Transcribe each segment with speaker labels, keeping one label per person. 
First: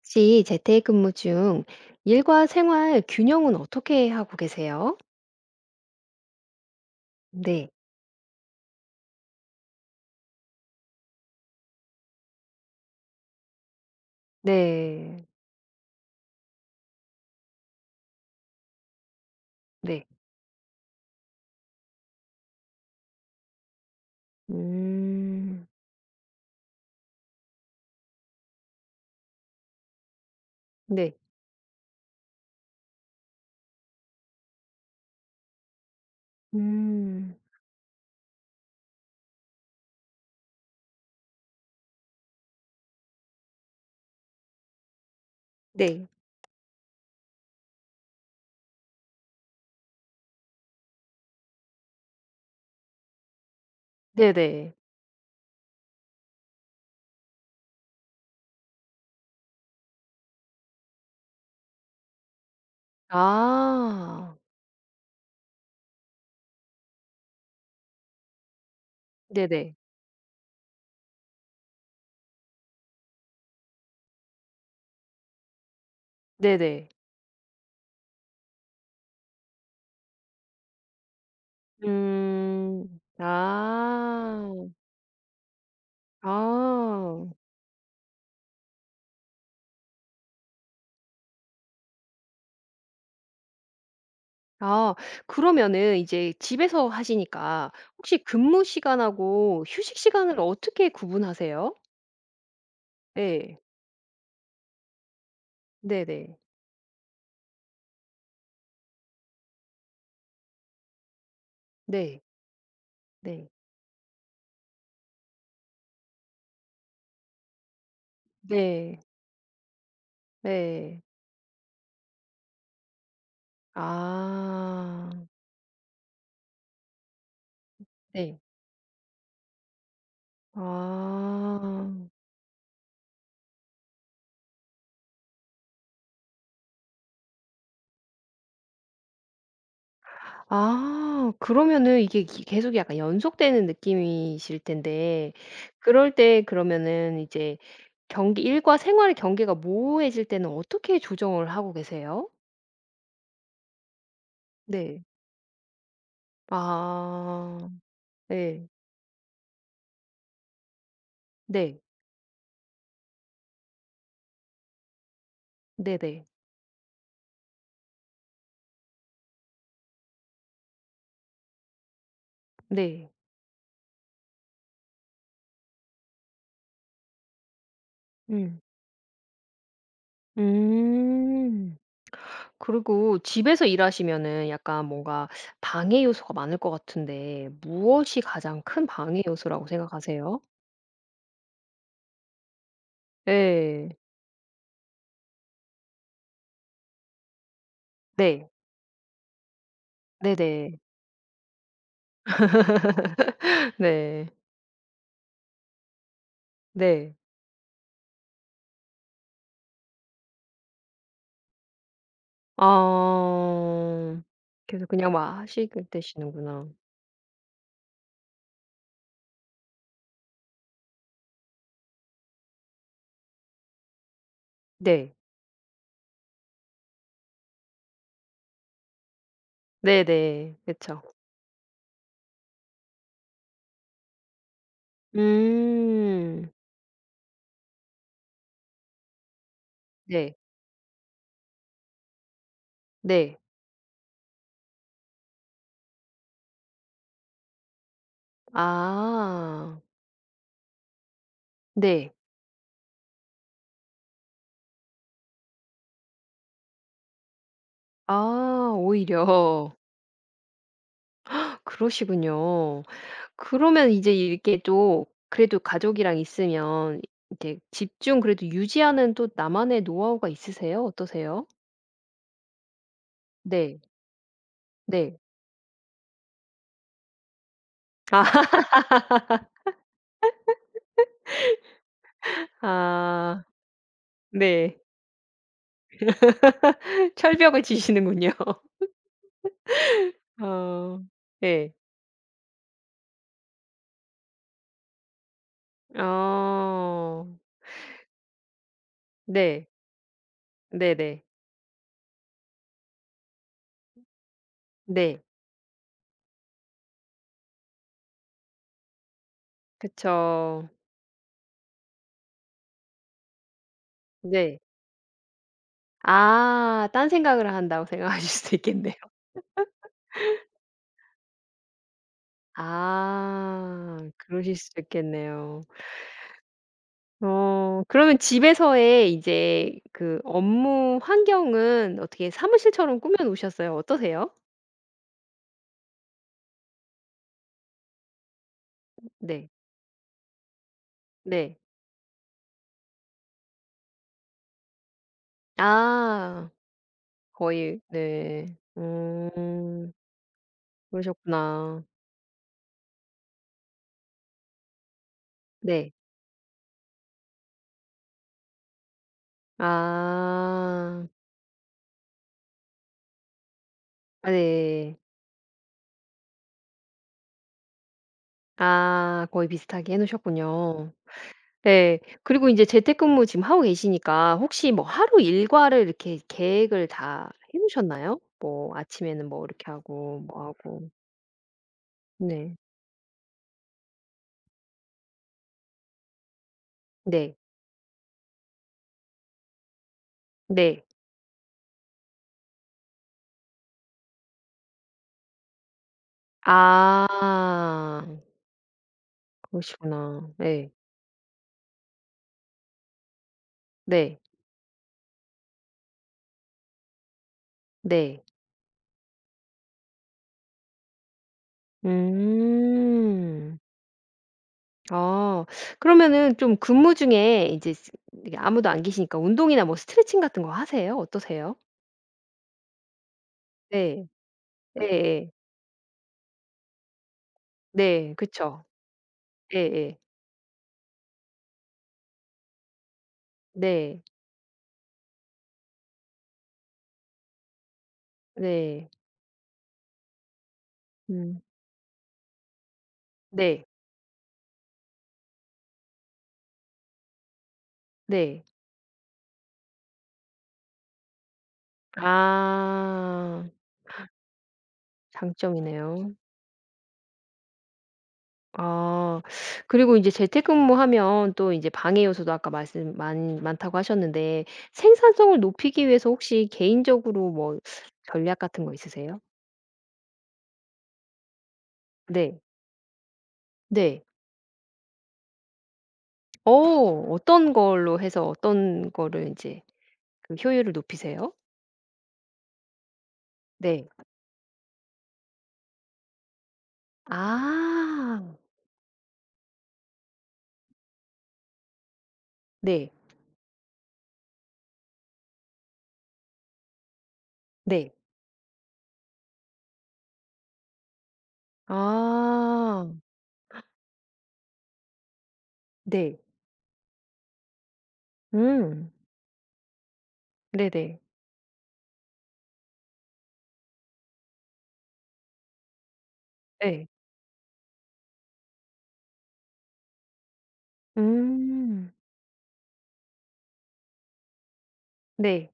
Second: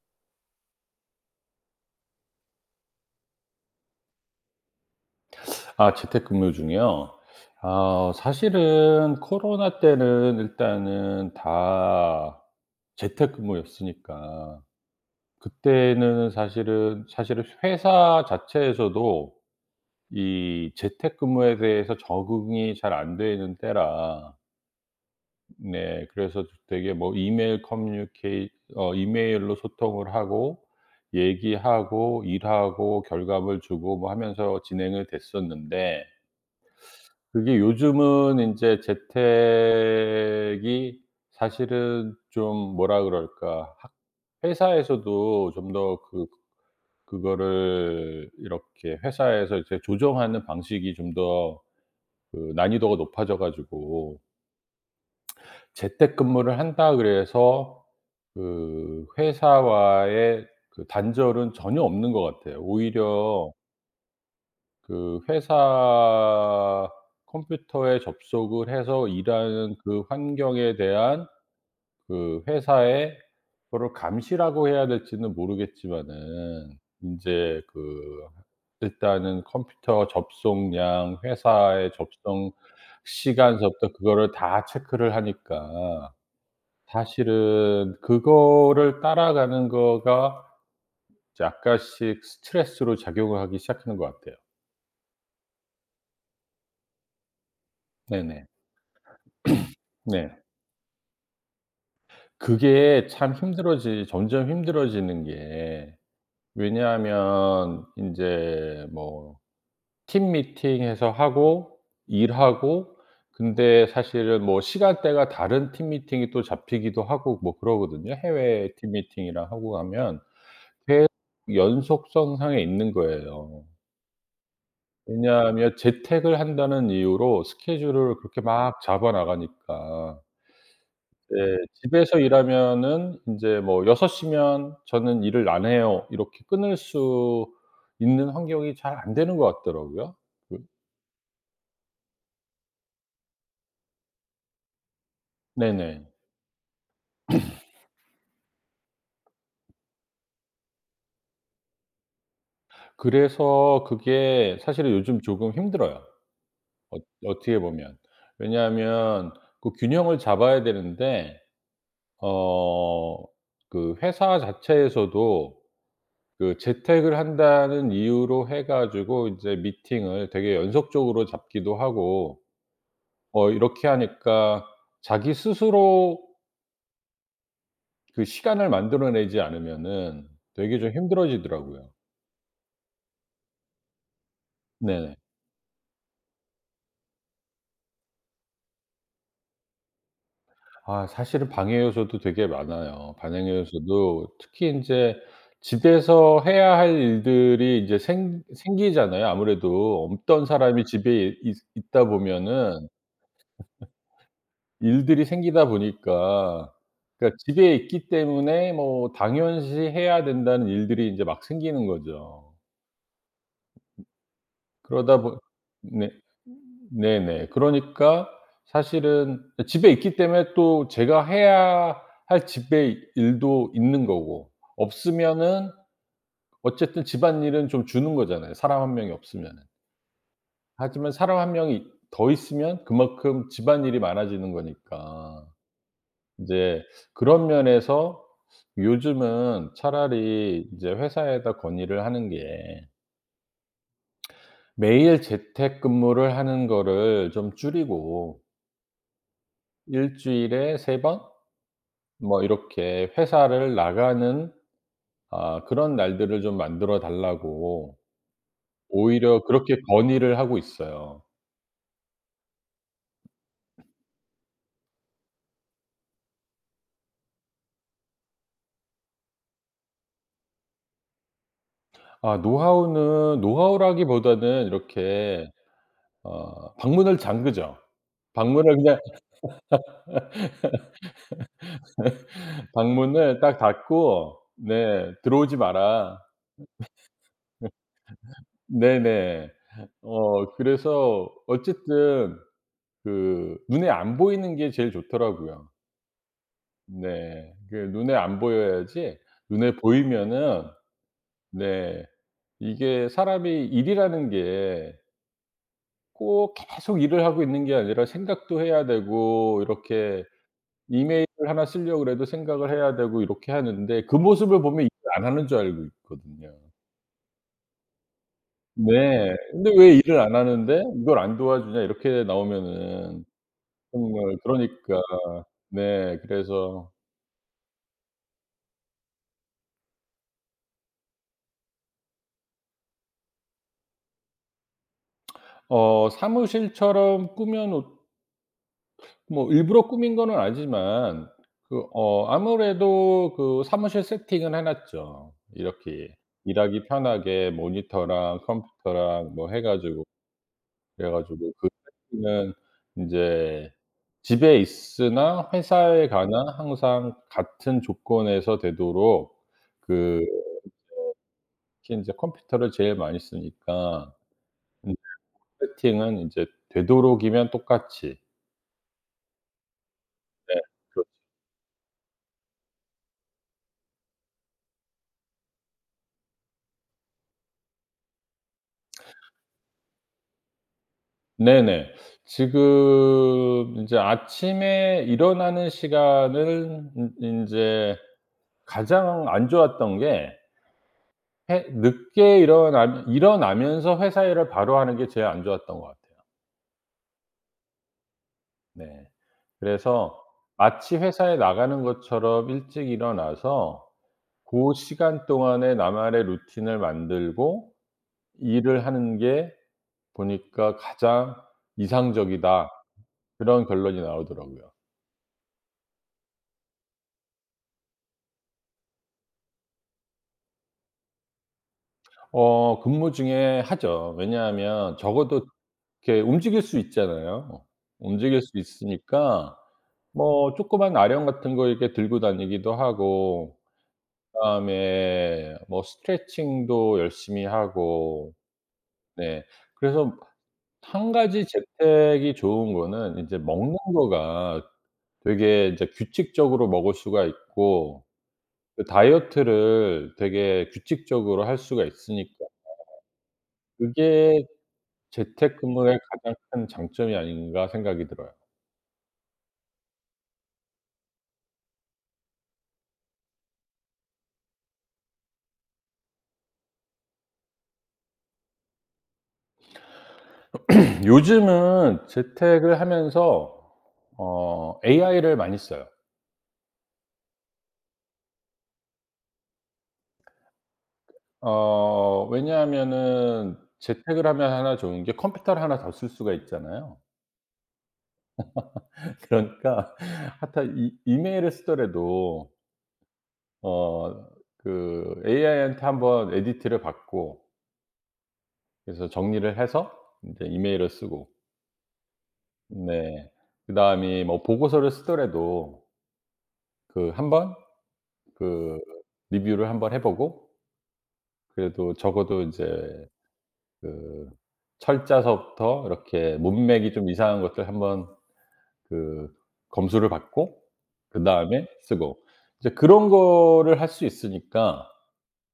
Speaker 1: 혹시 재택근무 중 일과 생활 균형은 어떻게 하고 계세요?
Speaker 2: 아 재택근무 중이요?
Speaker 1: 네.
Speaker 2: 아 사실은 코로나 때는 일단은 다 재택근무였으니까
Speaker 1: 네.
Speaker 2: 그때는 사실은 회사 자체에서도
Speaker 1: 네.
Speaker 2: 이 재택근무에 대해서 적응이 잘 안 되는 때라,
Speaker 1: 음.
Speaker 2: 네 그래서 되게 뭐 이메일 커뮤니케이 어 이메일로 소통을 하고
Speaker 1: 네.
Speaker 2: 얘기하고 일하고 결과물 주고 뭐 하면서 진행을 됐었는데,
Speaker 1: 음.
Speaker 2: 그게 요즘은 인제 재택이 사실은 좀 뭐라 그럴까. 학 회사에서도 좀 더
Speaker 1: 네.
Speaker 2: 그 그거를 이렇게 회사에서 이제 조정하는 방식이 좀 더 그 난이도가 높아져 가지고,
Speaker 1: 네네.
Speaker 2: 재택근무를 한다 그래서 그 회사와의 그 단절은 전혀 없는 것 같아요. 오히려
Speaker 1: 아.
Speaker 2: 그 회사 컴퓨터에 접속을 해서
Speaker 1: 네네.
Speaker 2: 일하는 그 환경에 대한 그 회사의 그거를 감시라고 해야 될지는 모르겠지만은,
Speaker 1: 네네.
Speaker 2: 인제 그 일단은 컴퓨터 접속량, 회사의 접속
Speaker 1: 음.
Speaker 2: 시간서부터 그거를 다
Speaker 1: 아.
Speaker 2: 체크를 하니까
Speaker 1: 아.
Speaker 2: 사실은 그거를 따라가는 거가 이제 약간씩 스트레스로 작용을 하기 시작하는 것 같아요.
Speaker 1: 아. 그러면은 이제 집에서 하시니까 혹시
Speaker 2: 네네.
Speaker 1: 근무 시간하고 휴식 시간을
Speaker 2: 네.
Speaker 1: 어떻게 구분하세요?
Speaker 2: 그게 참
Speaker 1: 예.
Speaker 2: 힘들어지 점점 힘들어지는 게,
Speaker 1: 네네.
Speaker 2: 왜냐하면 인제 뭐 팀미팅해서 하고
Speaker 1: 네.
Speaker 2: 일하고,
Speaker 1: 네.
Speaker 2: 근데 사실은 뭐 시간대가 다른 팀 미팅이 또 잡히기도 하고 뭐 그러거든요. 해외 팀
Speaker 1: 네.
Speaker 2: 미팅이랑 하고 하면
Speaker 1: 네.
Speaker 2: 계속 연속성상에 있는 거예요.
Speaker 1: 아.
Speaker 2: 왜냐하면 재택을 한다는 이유로 스케줄을
Speaker 1: 네.
Speaker 2: 그렇게 막 잡아 나가니까. 네.
Speaker 1: 아.
Speaker 2: 집에서 일하면은 인제 뭐6섯시면 저는 일을 안 해요." 이렇게 끊을 수 있는 환경이 잘 안 되는 것 같더라고요. 그
Speaker 1: 아 그러면은 이게 기 계속 약간 연속되는 느낌이실 텐데
Speaker 2: 네네.
Speaker 1: 그럴 때 그러면은 이제 경계 일과 생활의 경계가 모호해질 때는 어떻게 조정을 하고 계세요?
Speaker 2: 그래서 그게 사실은
Speaker 1: 네.
Speaker 2: 요즘 조금 힘들어요, 어 어떻게
Speaker 1: 아.
Speaker 2: 보면.
Speaker 1: 네.
Speaker 2: 왜냐하면 그 균형을 잡아야 되는데,
Speaker 1: 네.
Speaker 2: 어 그 회사 자체에서도
Speaker 1: 네네.
Speaker 2: 그 재택을 한다는 이유로 해 가지고 인제 미팅을 되게 연속적으로 잡기도 하고,
Speaker 1: 네.
Speaker 2: 이렇게 하니까 자기 스스로 그
Speaker 1: 음.
Speaker 2: 시간을 만들어내지 않으면은 되게 좀
Speaker 1: 음.
Speaker 2: 힘들어지더라고요.
Speaker 1: 그리고 집에서 일하시면은 약간
Speaker 2: 네네.
Speaker 1: 뭔가 방해 요소가 많을 것 같은데 무엇이 가장 큰 방해 요소라고 생각하세요?
Speaker 2: 아 사실은 방해 요소도 되게 많아요. 방해
Speaker 1: 예.
Speaker 2: 요소도 특히 인제 집에서 해야 할 일들이 인제 생
Speaker 1: 네.
Speaker 2: 생기잖아요. 아무래도 없던
Speaker 1: 네네.
Speaker 2: 사람이 집에 있 있다 보면은
Speaker 1: 네.
Speaker 2: 일들이 생기다 보니까.
Speaker 1: 네.
Speaker 2: 그러니까 집에 있기 때문에 뭐 당연시 해야 된다는 일들이 인제 막 생기는 거죠.
Speaker 1: 아. 그래서 그냥
Speaker 2: 그러다
Speaker 1: 막
Speaker 2: 보
Speaker 1: 하시게
Speaker 2: 네.
Speaker 1: 되시는구나.
Speaker 2: 네네. 그러니까 사실은 집에 있기 때문에 또 제가 해야 할 집에 일도 있는 거고,
Speaker 1: 네.
Speaker 2: 없으면은 어쨌든 집안일은 좀 주는 거잖아요, 사람 한 명이 없으면은.
Speaker 1: 네네. 그쵸.
Speaker 2: 하지만 사람 한 명이 더 있으면 그만큼 집안일이 많아지는 거니까.
Speaker 1: 음.
Speaker 2: 인제 그런 면에서 요즘은
Speaker 1: 네.
Speaker 2: 차라리 이제 회사에다 건의를 하는 게,
Speaker 1: 네.
Speaker 2: 매일 재택근무를 하는 거를 좀 줄이고
Speaker 1: 아.
Speaker 2: 일주일에 3번
Speaker 1: 네.
Speaker 2: 뭐 이렇게 회사를 나가는, 아 그런 날들을 좀 만들어 달라고
Speaker 1: 아
Speaker 2: 오히려
Speaker 1: 오히려.
Speaker 2: 그렇게 건의를 하고 있어요.
Speaker 1: 그러시군요. 그러면 이제 이게 또 그래도 가족이랑 있으면 이제 집중 그래도 유지하는 또 나만의 노하우가 있으세요? 어떠세요?
Speaker 2: 아 노하우는
Speaker 1: 네.
Speaker 2: 노하우라기보다는
Speaker 1: 네.
Speaker 2: 이렇게 방문을 잠그죠.
Speaker 1: 아.
Speaker 2: 방문을 그냥 방문을
Speaker 1: 아
Speaker 2: 딱 닫고,
Speaker 1: 네.
Speaker 2: 네 "들어오지 마라."
Speaker 1: 철벽을 지시는군요.
Speaker 2: 네네.
Speaker 1: 어.
Speaker 2: 그래서
Speaker 1: 네.
Speaker 2: 어쨌든 그 눈에 안 보이는 게 제일 좋더라고요.
Speaker 1: 어.
Speaker 2: 네. 그 눈에 안 보여야지,
Speaker 1: 네.
Speaker 2: 눈에 보이면은
Speaker 1: 네네.
Speaker 2: 네 이게 사람이 일이라는 게
Speaker 1: 네.
Speaker 2: 꼭 계속 일을 하고 있는 게 아니라 생각도 해야 되고, 이렇게
Speaker 1: 그쵸.
Speaker 2: 이메일을 하나 쓰려고 그래도 생각을 해야 되고, 이렇게 하는데 그
Speaker 1: 네.
Speaker 2: 모습을 보면 일을 안 하는 줄 알고 있거든요.
Speaker 1: 아 딴 생각을 한다고 생각하실 수도 있겠네요.
Speaker 2: 네. 근데 '왜 일을 안 하는데 이걸 안 도와주냐.' 이렇게 나오면은
Speaker 1: 아
Speaker 2: 정말
Speaker 1: 그러실 수도
Speaker 2: 그러니까
Speaker 1: 있겠네요.
Speaker 2: 네 그래서
Speaker 1: 어 그러면 집에서의 이제 그 업무 환경은 어떻게 사무실처럼 꾸며 놓으셨어요? 어떠세요?
Speaker 2: 어 사무실처럼 꾸며 놓
Speaker 1: 네.
Speaker 2: 뭐 일부러 꾸민 거는 아니지만,
Speaker 1: 네.
Speaker 2: 그 아무래도 그 사무실 세팅은 해 놨죠. 이렇게
Speaker 1: 아
Speaker 2: 일하기 편하게
Speaker 1: 거의
Speaker 2: 모니터랑
Speaker 1: 네.
Speaker 2: 컴퓨터랑 뭐 해 가지고, 그래 가지고 그
Speaker 1: 그러셨구나.
Speaker 2: 세팅은 인제 집에 있으나
Speaker 1: 네.
Speaker 2: 회사에 가나 항상 같은 조건에서 되도록, 그
Speaker 1: 아.
Speaker 2: 특히 인제 컴퓨터를 제일 많이 쓰니까
Speaker 1: 아
Speaker 2: 인제
Speaker 1: 네.
Speaker 2: 세팅은 인제 되도록이면 똑같이.
Speaker 1: 아 거의 비슷하게 해
Speaker 2: 네.
Speaker 1: 놓으셨군요.
Speaker 2: 그
Speaker 1: 네. 그리고 이제 재택근무 지금 하고 계시니까 혹시 뭐 하루 일과를 이렇게 계획을 다 해 놓으셨나요? 뭐 아침에는 뭐 이렇게 하고 뭐 하고.
Speaker 2: 네네.
Speaker 1: 네.
Speaker 2: 지금 인제 아침에 일어나는 시간을 인
Speaker 1: 네.
Speaker 2: 인제 가장 안 좋았던 게,
Speaker 1: 네.
Speaker 2: 해 늦게 일어나면서 회사 일을 바로 하는 게 제일 안 좋았던 것 같아요.
Speaker 1: 아.
Speaker 2: 네. 그래서
Speaker 1: 그러시구나. 네
Speaker 2: 마치 회사에 나가는 것처럼 일찍 일어나서
Speaker 1: 네.
Speaker 2: 고 시간 동안에 나만의 루틴을 만들고
Speaker 1: 네.
Speaker 2: 일을 하는 게 보니까 가장 '이상적이다.'
Speaker 1: 음.
Speaker 2: 그런 결론이 나오더라고요.
Speaker 1: 아. 그러면은 좀 근무 중에 이제 스 이게 아무도 안 계시니까 운동이나 뭐 스트레칭 같은 거 하세요? 어떠세요?
Speaker 2: 근무 중에
Speaker 1: 네.
Speaker 2: 하죠. 왜냐하면
Speaker 1: 예예.
Speaker 2: 적어도 이렇게 움직일 수 있잖아요.
Speaker 1: 네.
Speaker 2: 움직일 수
Speaker 1: 그쵸.
Speaker 2: 있으니까
Speaker 1: 예예.
Speaker 2: 뭐 조그만 아령 같은 거 이렇게 들고 다니기도 하고,
Speaker 1: 네.
Speaker 2: 그다음에 뭐 스트레칭도 열심히 하고.
Speaker 1: 네.
Speaker 2: 네. 그래서 한
Speaker 1: 음.
Speaker 2: 가지 재택이 좋은 거는 인제
Speaker 1: 네.
Speaker 2: 먹는 거가 되게 이제 규칙적으로 먹을 수가 있고,
Speaker 1: 네.
Speaker 2: 그 다이어트를 되게 규칙적으로 할 수가 있으니까
Speaker 1: 아.
Speaker 2: 그게 재택근무의
Speaker 1: 장점이네요.
Speaker 2: 가장 큰 장점이 아닌가 생각이 들어요.
Speaker 1: 아. 그리고 이제 재택근무하면 또 이제 방해 요소도 아까 말씀 많 많다고 하셨는데 생산성을 높이기 위해서 혹시 개인적으로 뭐 전략 같은 거 있으세요?
Speaker 2: 요즘은
Speaker 1: 네.
Speaker 2: 재택을 하면서
Speaker 1: 네.
Speaker 2: AI를 많이 써요.
Speaker 1: 어 어떤 걸로 해서 어떤 거를 이제 그 효율을 높이세요?
Speaker 2: 왜냐하면은
Speaker 1: 네.
Speaker 2: 재택을 하면 하나 좋은 게 컴퓨터를 하나 더 쓸 수가 있잖아요.
Speaker 1: 아.
Speaker 2: 그러니까 하여튼 이 이메일을 쓰더라도
Speaker 1: 네.
Speaker 2: 어 그 AI한테 한번 에디트를 받고,
Speaker 1: 네.
Speaker 2: 그래서 정리를 해서 이제 이메일을 쓰고.
Speaker 1: 아.
Speaker 2: 네 그다음에 뭐 보고서를 쓰더라도
Speaker 1: 네.
Speaker 2: 그 한번 그
Speaker 1: 음.
Speaker 2: 리뷰를 한번 해 보고,
Speaker 1: 네네.
Speaker 2: 그래도 적어도 인제 그 철자서부터 이렇게
Speaker 1: 네,
Speaker 2: 문맥이 좀 이상한 것들 한번 그 검수를 받고 그다음에
Speaker 1: 음.
Speaker 2: 쓰고, 이제 그런 거를 할 수 있으니까
Speaker 1: 네.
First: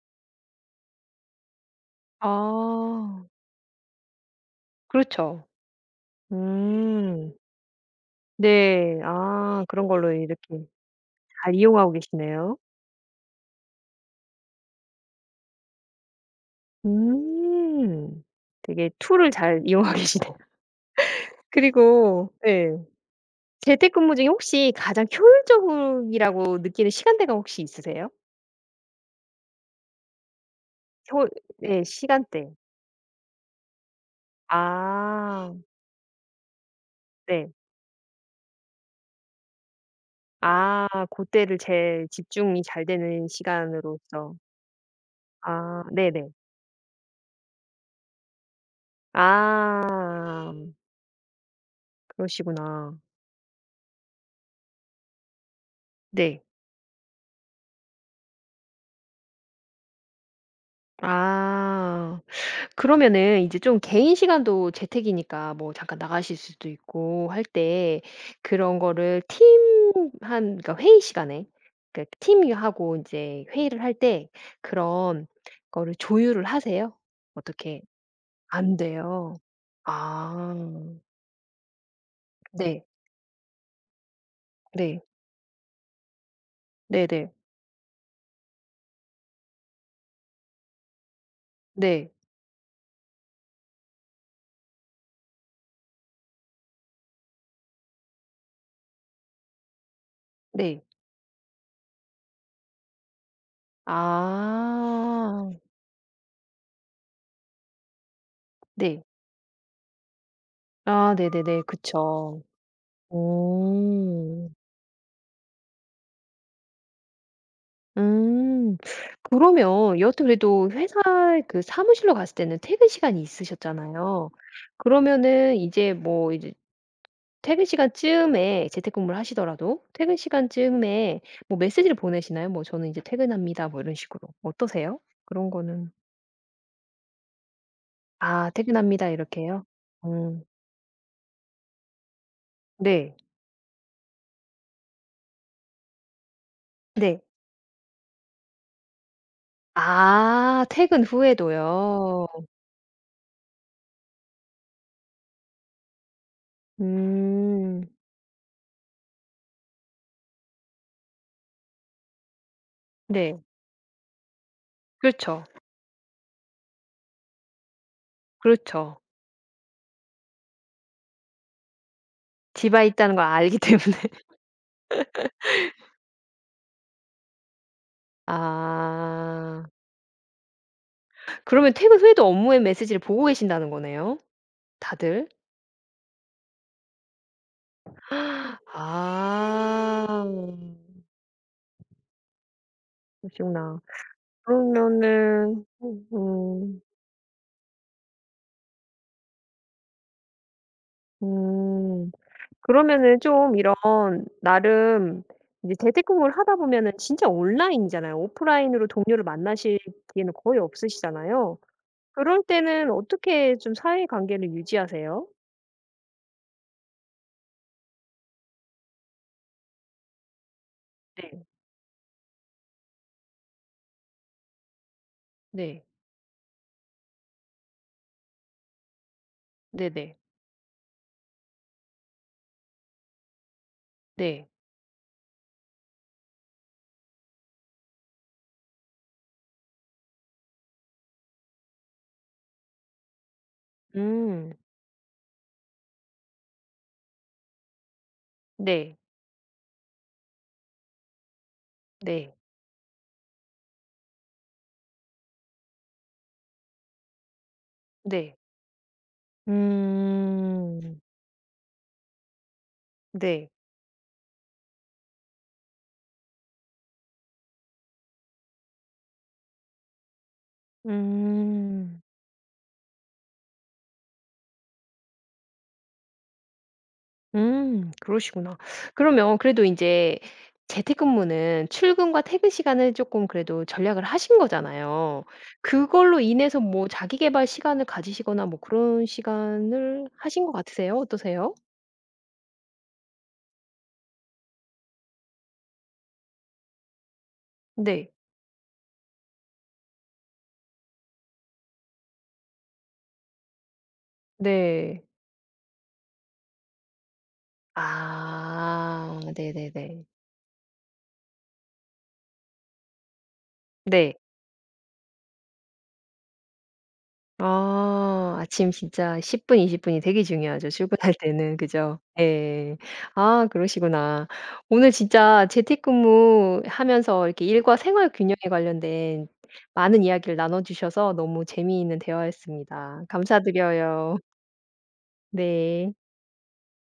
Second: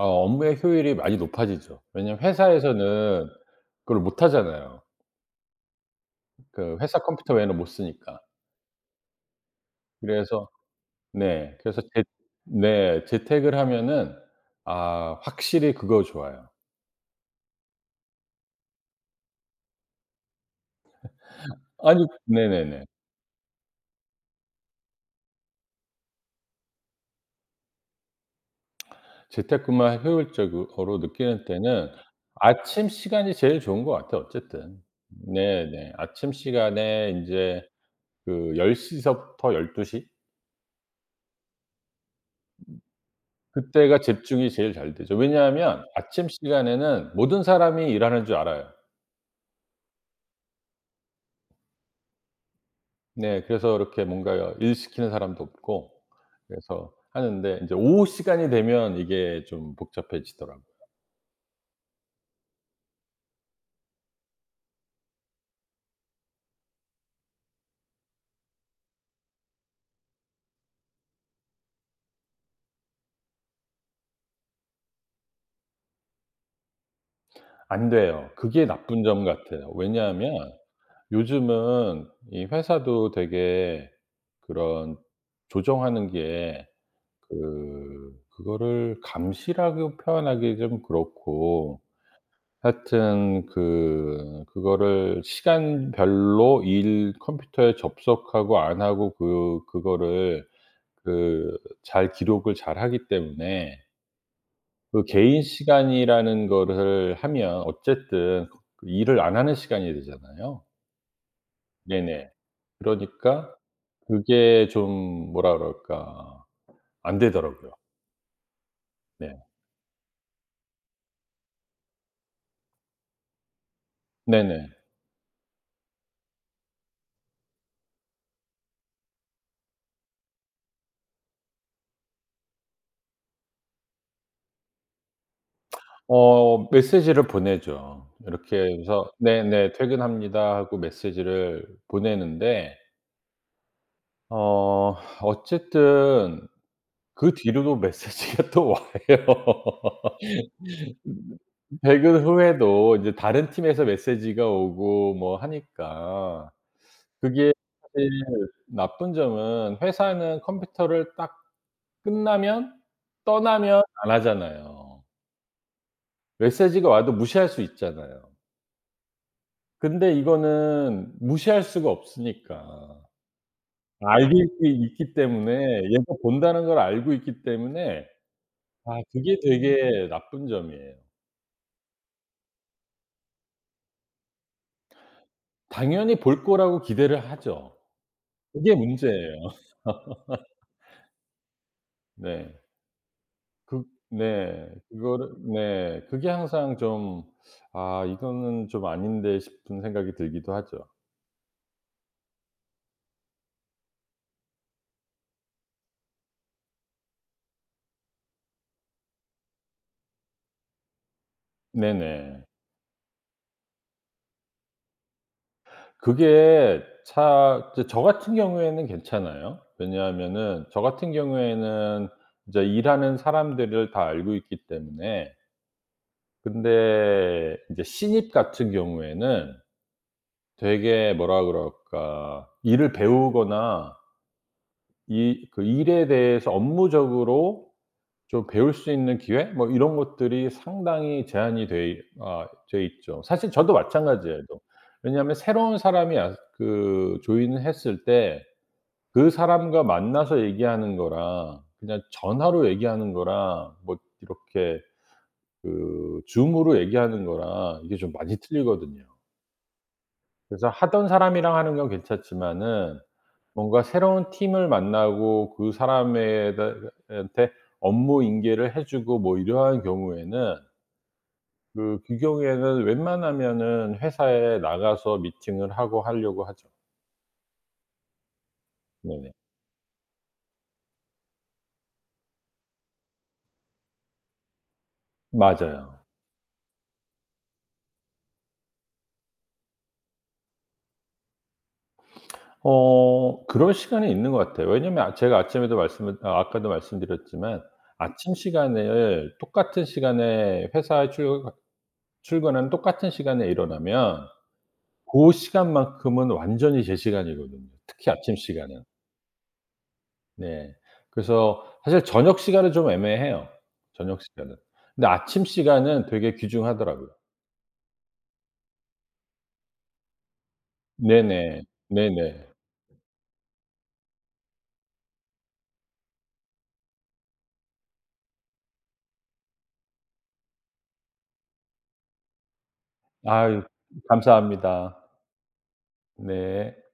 Speaker 2: 업무의 효율이 많이 높아지죠. 왜냐하면
Speaker 1: 아.
Speaker 2: 회사에서는 그걸 못 하잖아요.
Speaker 1: 그렇죠.
Speaker 2: 그 회사
Speaker 1: 음.
Speaker 2: 컴퓨터 외에는 못 쓰니까.
Speaker 1: 네. 아 그런 걸로
Speaker 2: 그래서
Speaker 1: 이렇게 잘
Speaker 2: 네. 그래서
Speaker 1: 이용하고
Speaker 2: 재
Speaker 1: 계시네요.
Speaker 2: 네 재택을 하면은 아 확실히 그거 좋아요.
Speaker 1: 음. 되게 툴을 잘 이용하고 계시네요.
Speaker 2: 아니
Speaker 1: 그리고 예.
Speaker 2: 네네네.
Speaker 1: 재택근무 중에 혹시 가장 효율적이라고 느끼는 시간대가 혹시 있으세요?
Speaker 2: 재택근무 효율적으로
Speaker 1: 효
Speaker 2: 느끼는
Speaker 1: 예
Speaker 2: 때는
Speaker 1: 시간대.
Speaker 2: 아침 시간이 제일 좋은 것 같아요 어쨌든.
Speaker 1: 아
Speaker 2: 네네. 아침 시간에
Speaker 1: 네.
Speaker 2: 인제 그 10시부터 12시,
Speaker 1: 아 고때를 제일 집중이 잘 되는
Speaker 2: 그때가
Speaker 1: 시간으로서.
Speaker 2: 집중이 제일 잘 되죠.
Speaker 1: 아
Speaker 2: 왜냐하면
Speaker 1: 네네.
Speaker 2: 아침 시간에는 모든 사람이 일하는 줄 알아요.
Speaker 1: 아 그러시구나.
Speaker 2: 네. 그래서 이렇게 뭔가 일 시키는 사람도 없고
Speaker 1: 네.
Speaker 2: 그래서 하는데, 인제 오후 시간이 되면 이게 좀 복잡해지더라고요.
Speaker 1: 아. 그러면은 이제 좀 개인 시간도 재택이니까 뭐 잠깐 나가실 수도 있고 할 때 그런 거를 팀 한 그러니까 회의 시간에 그 팀하고 이제 회의를 할 때 그런 거를 조율을 하세요? 어떻게
Speaker 2: 안 돼요. 그게
Speaker 1: 안
Speaker 2: 나쁜 점
Speaker 1: 돼요.
Speaker 2: 같아요.
Speaker 1: 아.
Speaker 2: 왜냐하면 요즘은 이
Speaker 1: 네.
Speaker 2: 회사도 되게 그런
Speaker 1: 네.
Speaker 2: 조정하는 게,
Speaker 1: 네 네. 네.
Speaker 2: 그 그거를 감시라고 표현하기 좀 그렇고,
Speaker 1: 네.
Speaker 2: 하여튼 그 그거를 시간별로 일 컴퓨터에 접속하고 안 하고 그 그거를
Speaker 1: 네.
Speaker 2: 그 잘 기록을 잘하기 때문에 그 개인
Speaker 1: 아.
Speaker 2: 시간이라는 거를 하면 어쨌든 그
Speaker 1: 네.
Speaker 2: 일을 안 하는 시간이 되잖아요.
Speaker 1: 아 네 네 네.
Speaker 2: 네네.
Speaker 1: 그쵸.
Speaker 2: 그러니까
Speaker 1: 음.
Speaker 2: 그게 좀 뭐라 그럴까, 안 되더라고요.
Speaker 1: 음.
Speaker 2: 네.
Speaker 1: 그러면 여하튼 그래도 회사 그 사무실로 갔을 때는 퇴근 시간이 있으셨잖아요.
Speaker 2: 네네.
Speaker 1: 그러면은 이제 뭐 이제 퇴근 시간쯤에 재택근무를 하시더라도 퇴근 시간쯤에 뭐 메시지를 보내시나요? 뭐 "저는 이제 퇴근합니다." 뭐 이런 식으로. 어떠세요? 그런 거는
Speaker 2: 메시지를 보내죠.
Speaker 1: 아
Speaker 2: 이렇게
Speaker 1: "퇴근합니다."
Speaker 2: 해서
Speaker 1: 이렇게요?
Speaker 2: "네네.
Speaker 1: 음.
Speaker 2: 퇴근합니다." 하고 메시지를 보내는데,
Speaker 1: 네.
Speaker 2: 어 어쨌든
Speaker 1: 네.
Speaker 2: 그 뒤로도 메시지가 또 와요.
Speaker 1: 아 퇴근
Speaker 2: 퇴근
Speaker 1: 후에도요.
Speaker 2: 후에도 이제 다른 팀에서 메시지가 오고 뭐 하니까 그게
Speaker 1: 음.
Speaker 2: 사실 나쁜 점은, 회사는 컴퓨터를 딱 끝나면
Speaker 1: 네.
Speaker 2: 떠나면 안 하잖아요.
Speaker 1: 그렇죠.
Speaker 2: 메시지가 와도 무시할 수 있잖아요.
Speaker 1: 그렇죠.
Speaker 2: 근데 이거는 무시할 수가
Speaker 1: 집에
Speaker 2: 없으니까
Speaker 1: 있다는 걸 알기 때문에.
Speaker 2: 알고 있기 때문에, 얘가 본다는 걸 알고 있기 때문에, 아 그게
Speaker 1: 아.
Speaker 2: 되게 나쁜 점이에요.
Speaker 1: 그러면 퇴근 후에도 업무의 메시지를 보고 계신다는 거네요, 다들?
Speaker 2: 당연히 볼 거라고 기대를 하죠. 그게 문제예요.
Speaker 1: 아.
Speaker 2: 네.
Speaker 1: 그러시구나.
Speaker 2: 그 네. 그거를
Speaker 1: 그러면은
Speaker 2: 네. 그게 항상 좀 '아 이거는 좀 아닌데.' 싶은 생각이 들기도 하죠.
Speaker 1: 음. 그러면은 좀 이런 나름 이제 재택근무를 하다 보면은 진짜 온라인이잖아요. 오프라인으로 동료를 만나실 기회는 거의 없으시잖아요. 그럴
Speaker 2: 네네.
Speaker 1: 때는 어떻게 좀 사회 관계를 유지하세요?
Speaker 2: 그게 차 이제 저 같은 경우에는 괜찮아요. 왜냐하면은 저 같은
Speaker 1: 네.
Speaker 2: 경우에는 이제 일하는 사람들을 다 알고 있기 때문에.
Speaker 1: 네.
Speaker 2: 근데 인제 신입 같은 경우에는
Speaker 1: 네네.
Speaker 2: 되게 뭐라 그럴까 일을 배우거나
Speaker 1: 네.
Speaker 2: 이 그 일에 대해서 업무적으로 좀 배울 수 있는 기회 뭐 이런 것들이 상당히 제한이 돼 있죠. 사실 저도 마찬가지예요.
Speaker 1: 음.
Speaker 2: 왜냐하면 새로운 사람이 그 조인을 했을 때
Speaker 1: 네.
Speaker 2: 그 사람과 만나서 얘기하는 거랑 그냥
Speaker 1: 네.
Speaker 2: 전화로 얘기하는 거랑 뭐 이렇게 그 줌으로 얘기하는 거랑 이게 좀
Speaker 1: 네.
Speaker 2: 많이 틀리거든요. 그래서
Speaker 1: 음.
Speaker 2: 하던 사람이랑 하는 건 괜찮지만은
Speaker 1: 네.
Speaker 2: 뭔가 새로운 팀을 만나고 그 사람에 한테 업무 인계를 해 주고 뭐 이러한 경우에는,
Speaker 1: 음.
Speaker 2: 그 경우에는 웬만하면은 회사에 나가서 미팅을 하고 하려고 하죠.
Speaker 1: 그러시구나.
Speaker 2: 네네.
Speaker 1: 그러면 그래도 인제 재택근무는 출근과 퇴근 시간을 쪼끔 그래도 전략을 하신 거잖아요.
Speaker 2: 맞아요.
Speaker 1: 그걸로 인해서 뭐 자기 계발 시간을 가지시거나 뭐 그런 시간을 하신 것 같으세요? 어떠세요?
Speaker 2: 그럴 시간이 있는 것 같아요. 왜냐면 제가 아침에도 말씀을 아 아까도 말씀드렸지만
Speaker 1: 네.
Speaker 2: 아침 시간을 똑같은 시간에 회사에 출근하는 똑같은 시간에 일어나면
Speaker 1: 네.
Speaker 2: 고 시간만큼은 완전히 제 시간이거든요, 특히 아침 시간은.
Speaker 1: 아 네네네.
Speaker 2: 네. 그래서 사실 저녁 시간은 좀 애매해요,
Speaker 1: 네.
Speaker 2: 저녁 시간은. 근데 아침 시간은 되게 귀중하더라고요.
Speaker 1: 아. 아침 진짜 10분 20분 분이 되게 중요하죠, 출근할 때는.
Speaker 2: 네네.
Speaker 1: 그죠?
Speaker 2: 네네.
Speaker 1: 예. 아 그러시구나. 오늘 진짜 재택근무하면서 이렇게 일과 생활 균형에 관련된 많은 이야기를 나눠 주셔서 너무 재미있는 대화였습니다.
Speaker 2: 아유
Speaker 1: 감사드려요.
Speaker 2: 감사합니다.
Speaker 1: 네.
Speaker 2: 네.